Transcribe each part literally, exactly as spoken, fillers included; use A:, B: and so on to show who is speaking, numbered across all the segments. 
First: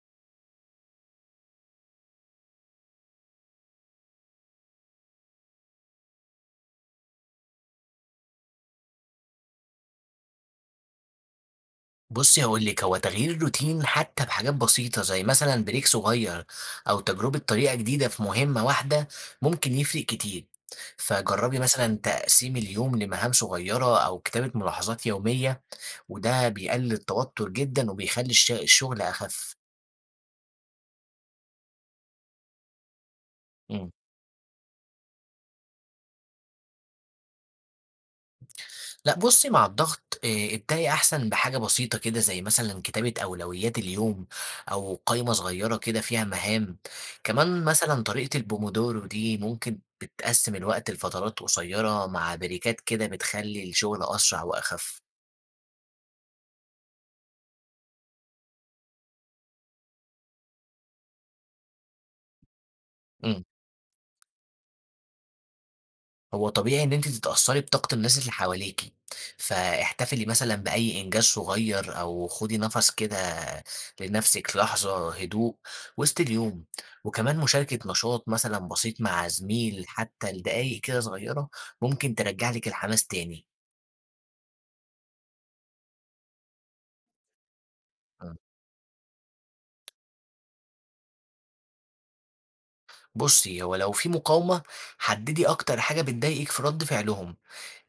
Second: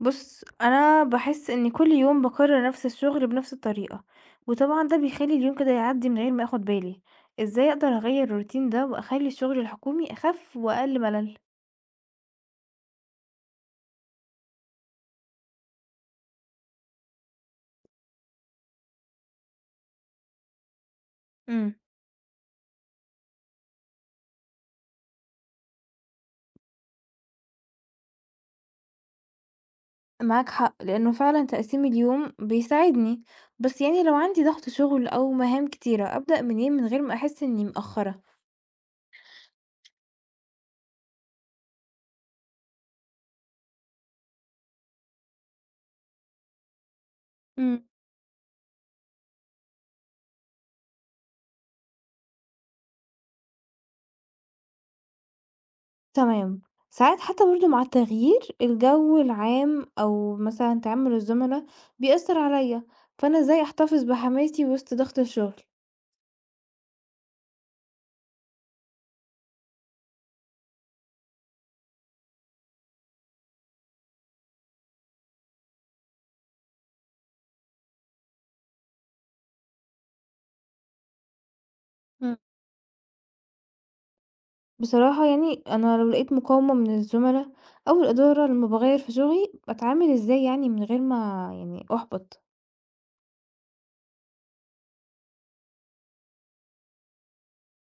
A: بُص، أنا باحس إني كل يوم باكرر نفس الشغل بنفس الطريقة، وطبعًا ده بيخلّي اليوم كده يعدّي من غير ما آخد بالي، إزاي أقدر أغيّر الroutine ده وأخلّي الشغل الحكومي أخف وأقل ملل؟
B: بُصّي هاقول لِك، هو تغيير الروتين حتى بحاجات بسيطة زي مثلًا بريك صغير أو تجربة طريقة جديدة في مهمة واحدة ممكن يفرق كتير، فجرّبي
A: إمم،
B: مثلًا تقسيم اليوم لمهام صغيرة أو كتابة ملاحظات يومية، وده بيقلل التوتر جدًا وبيخلّي الش الشغل أخف.
A: معاك حق، لأنه فعلًا تقسيم اليوم بيساعدني، بس
B: إمم.
A: يعني لو عندي ضغط شغل أو مهام كتيرة، أبدأ منين من غير ما أحس إني مقصّرة؟
B: لأ بُصّي، مع الضغط آآ ابدئي أحسن بحاجة بسيطة كده زي مثلًا كتابة أولويات اليوم أو قايمة صغيرة كده فيها مهام، كمان
A: إمم.
B: مثلًا طريقة الPomodoro دي ممكن بتقسّم الوقت لفترات قصيرة مع بريكات كده بتخلّي الشغل أسرع وأخف.
A: تمام. ساعات حتى برضه مع التغيير الجو العام أو مثلًا تعامل الزملا بيأثّر عليَّ، فأنا
B: إمم.
A: إزاي أحتفظ بحماسي وسط ضغط الشغل؟
B: هو طبيعي إن أنتِ تتأثّري بطاقة الناس اللي حواليكِ، فاحتفلي مثلًا بأي إنجاز صغير أو خدي نَفَس كده لنَفْسِك لحظة هدوء وسط اليوم، وكمان مشاركة نشاط مثلًا بسيط مع زميل حتى لدقايق كده صغيرة ممكن
A: إمم.
B: ترجّع لِك الحماس تاني.
A: بصراحة يعني أنا لو لقيت مقاومة من الزملا أو
B: إمم.
A: الإدارة لمّا باغيّر في شغلي، باتعامل إزاي يعني من غير ما يعني أُحبط؟
B: بُصّي، هو لو في مقاومة حدّدي أكتر حاجة بتضايقِك في رَد فعلهم،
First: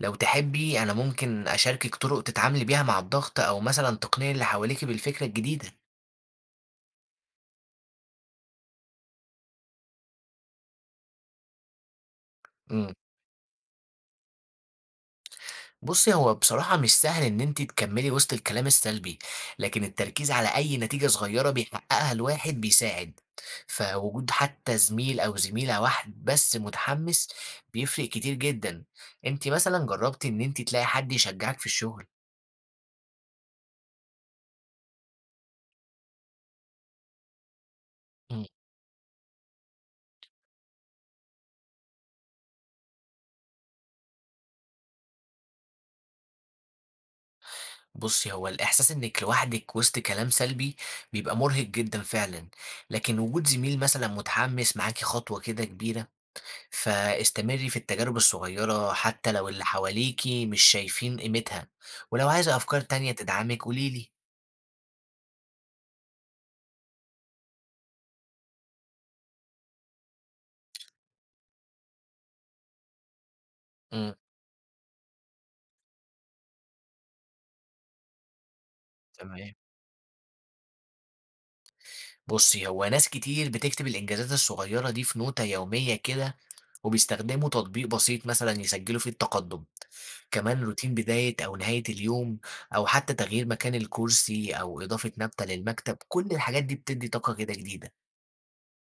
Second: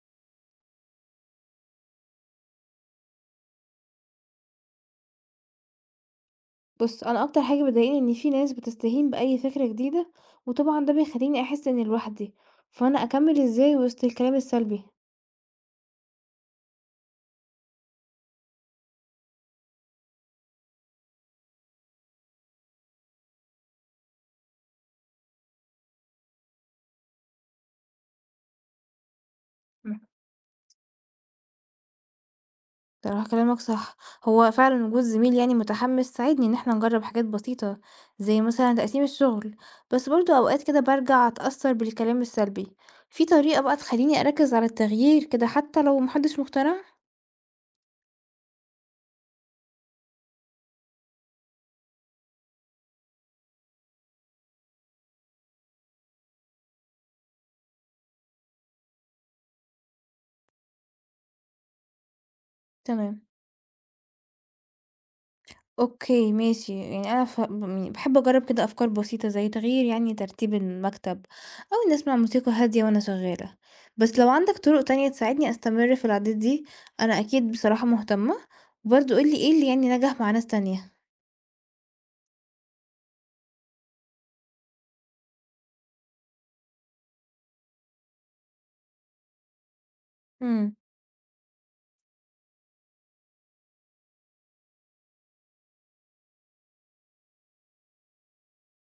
B: لو تحبّي أنا ممكن أشاركِك طُرق تتعاملي بيها مع الضغط أو مثلًا تقنعي اللي حواليكِ بالفكرة الجديدة.
A: بُص، أنا أكتر حاجة بتضايقني إن في ناس بتستهين بأي فكرة جديدة، وطبعًا ده بيخلّيني أحس إني لوحدي،
B: إمم.
A: فأنا أكمّل إزاي وسط الكلام السلبي؟
B: بُصّي، هو بصراحة مش سهل إن أنتِ تكمّلي وسط الكلام السلبي، لكن التركيز على أي نتيجة صغيّرة بيحققها الواحد بيساعد، فوجود حتى زميل أو زميلة واحد بس متحمّس بيفرق كتير جدًا، أنتِ مثلًا جرّبتِ إن أنتِ تلاقي حد يشجّعِك في الشغل؟
A: صراحة كلامك صح، هو فعلًا وجود زميل يعني متحمّس ساعدني إن إحنا نجرّب حاجات بسيطة، زي
B: إمم،
A: مثلًا تقسيم الشغل، بس برضه أوقات كده بارجع أتأثّر بالكلام السلبي، في طريقة بقى تخلّيني أركّز على التغيير كده حتى لو ما حدش مقتنع؟
B: بُصّي، هو الإحساس إنِّك لوحدِك وسط كلام سلبي بيبقى مُرهق جدًا فعلًا، لكن وجود زميل مثلًا متحمّس معاكِ خطوة كده كبيرة فاستمري في التجارب الصغيرة حتى لو اللي حواليكِ مش شايفين قيمتها، ولو عايزة أفكار تانية
A: تمام،
B: تدعمِك قولي لي.
A: أوكي ماشي، يعني أنا ف م يعني باحب أجرّب كده أفكار بسيطة زي تغيير يعني ترتيب المكتب أو إني أسمع موسيقى هادية وأنا شغّالة،
B: إمم،
A: بس لو عندك طرق تانية تساعدني أستمر في العادات دي، أنا أكيد بصراحة مهتمة، وبرضه قُل لي إيه
B: تمام.
A: اللي يعني نجح مع ناس تانية.
B: بُصّي، هو ناس كتير بتكتب الإنجازات الصغيرة دي في نوتة يومية كده، وبيستخدموا تطبيق بسيط مثلًا يسجلوا فيه التقدم. كمان
A: إمم،
B: روتين بداية أو نهاية اليوم أو حتى تغيير مكان الكرسي أو إضافة نبتة للمكتب، كل الحاجات دي بتدّي طاقة كده جديدة.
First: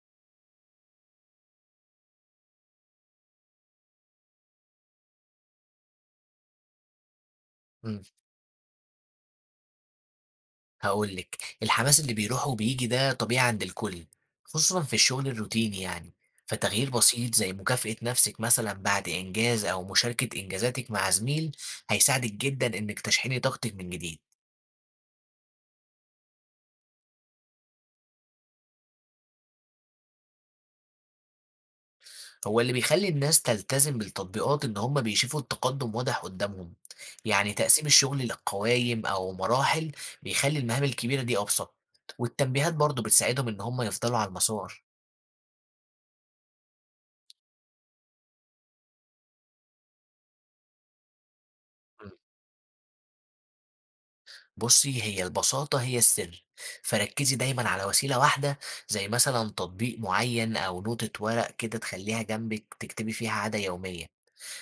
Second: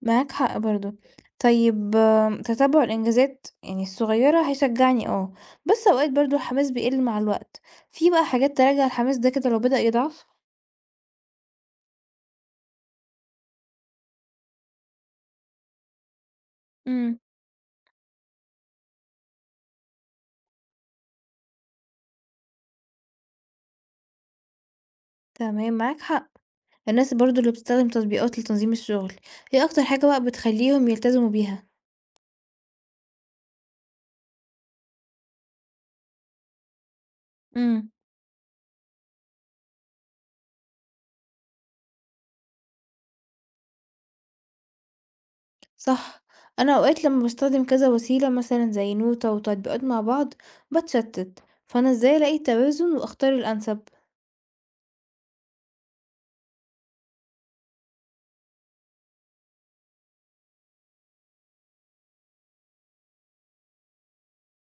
A: معاك حق برضه. طيب آم، تتبُّع الإنجازات يعني الصغيّرة هيشجّعني آه، بس أوقات برضه الحماس بيقِل مع الوقت،
B: إمم.
A: في بقى حاجات تراجع الحماس ده كده لو بدأ يضعف؟
B: هاقول لِك، الحماس اللي بيروح وبييجي ده طبيعي عند الكل، خصوصًا في الشغل الروتيني يعني، فتغيير
A: إمم،
B: بسيط زي مكافأة نفسِك مثلًا بعد إنجاز أو مشاركة إنجازاتِك مع زميل، هيساعدِك جدًا إنِك تشحني طاقتِك من جديد.
A: تمام معاك حق. الناس برضه اللي بتستخدم تطبيقات لتنظيم الشغل، إيه أكتر حاجة بقى بتخلّيهم يلتزموا بيها؟
B: هو اللي بيخلي الناس تلتزم بالتطبيقات إن هم بيشوفوا التقدم واضح قدامهم، يعني تقسيم
A: إمم،
B: الشغل لقوايم أو مراحل بيخلي المهام الكبيرة دي أبسط، والتنبيهات برضه بتساعدهم إن هم يفضلوا على المسار.
A: صح. أنا أوقات لمّا باستخدم كذا وسيلة مثلًا زي نوتة وتطبيقات مع بعض باتشتِّت، فأنا إزاي ألاقي التوازن وأختار الأنسب؟
B: بُصّي، هي البساطة هي السر، فركّزي دايمًا على وسيلة واحدة زي مثلًا تطبيق معيّن أو نوتة ورق كده تخلّيها جنبِك تكتبي فيها عادة يومية،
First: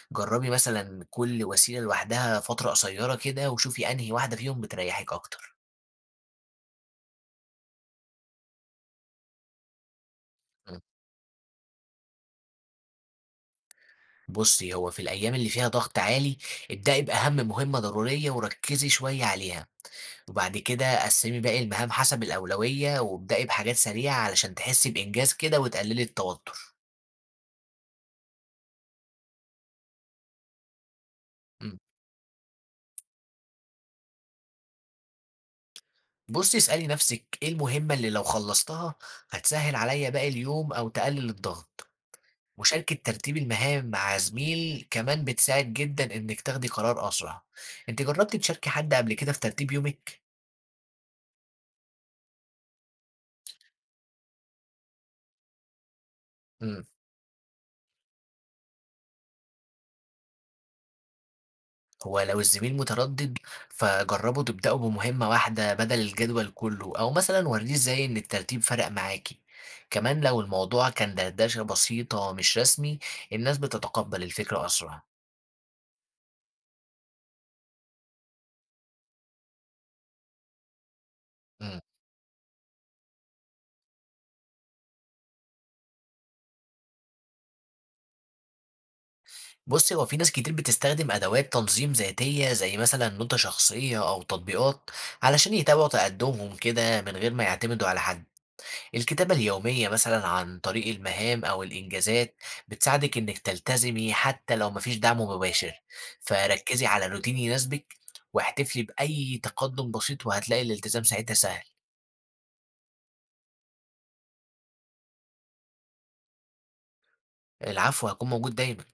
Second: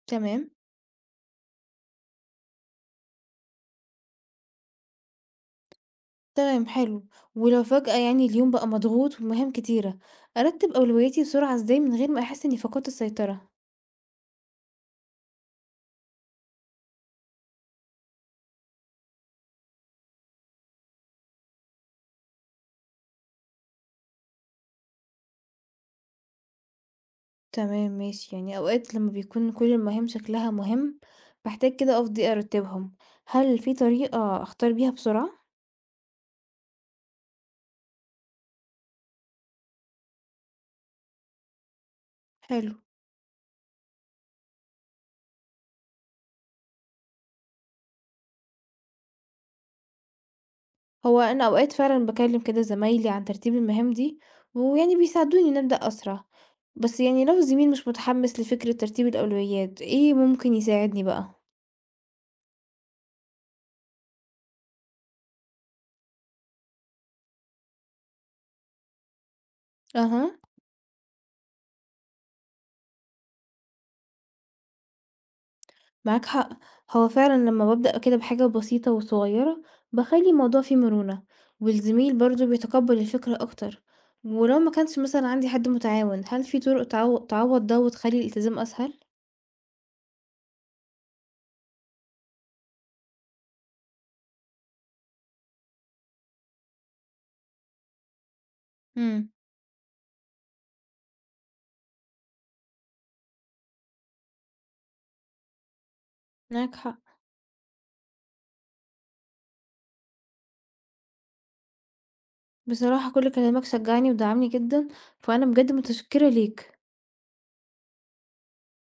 A: تمام.
B: جرّبي مثلًا كل وسيلة لوحدها فترة قصيّرة كده وشوفي أنهي واحدة فيهم بتريّحِك أكتر.
A: تمام حلو. ولو فجأة يعني اليوم بقى مضغوط ومهام كتيرة، أرتب
B: إمم.
A: أولوياتي بسرعة ازاي من غير ما أحس إني فقدت السيطرة؟
B: بُصّي، هو في الأيام اللي فيها ضغط عالي ابدئي بأهم مهمة ضرورية وركّزي شوية عليها، وبعد كده قسّمي باقي المهام حسب الأولوية وابدئي بحاجات سريعة علشان تحسّي بإنجاز كده وتقلّلي التوتر.
A: تمام ماشي، يعني أوقات لما بيكون كل المهام شكلها مهم، بحتاج
B: إمم.
A: كده أفضي أرتبهم. هل في طريقة أختار بيها بسرعة؟
B: بُصّي، اسألي نفسِك إيه المهمة اللي لو خلّصتها هتسهّل عليَّ باقي اليوم أو تقلل الضغط،
A: حلو.
B: مشاركة ترتيب المهام مع زميل كمان بتساعد جدًا إنِّك تاخدي قرار أسرع، أنتِ جرّبتِ تشاركي حد قبل كده في ترتيب يومِك؟
A: هو أنا أوقات فعلا بكلم كده زمايلي عن ترتيب المهام دي، ويعني بيساعدوني نبدأ أسرع،
B: إمم،
A: بس يعني لو الزميل مش متحمس لفكرة ترتيب الأولويات ايه ممكن يساعدني بقى؟
B: هو لو الزميل متردد فجرّبوا تبدأوا بمهمة واحدة بدل الجدول كلّه، أو مثلًا ورّيه إزاي إن الترتيب فرق معاكِ، كمان
A: أها،
B: لو الموضوع كان دردشة بسيطة مش رسمي الناس بتتقبّل الفكرة أسرع.
A: معاك حق. هو فعلا لما ببدأ كده بحاجة بسيطة وصغيرة، بخلي الموضوع فيه مرونة،
B: إمم.
A: والزميل برضو بيتقبل الفكرة أكتر. ولو ما كانش مثلا عندي حد متعاون، هل في طرق تعو- تعوض ده وتخلي الالتزام أسهل؟
B: بُصّي، هو في ناس كتير بتستخدم أدوات تنظيم ذاتية زي مثلًا نوتة شخصية أو تطبيقات علشان يتابعوا تقدمهم كده من غير ما يعتمدوا على حد.
A: مم.
B: الكتابة اليومية مثلًا عن طريق المهام أو الإنجازات بتساعدك إنِّك تلتزمي حتى لو ما فيش دعم مباشر،
A: معاك
B: فركّزي
A: حق.
B: على روتين يناسبك واحتفلي بأي تقدم بسيط وهتلاقي الالتزام ساعتها سهل.
A: بصراحة كل كلامك شجعني ودعمني جدا، فأنا بجد متشكرة ليك.
B: العفو، هاكون موجود دايمًا.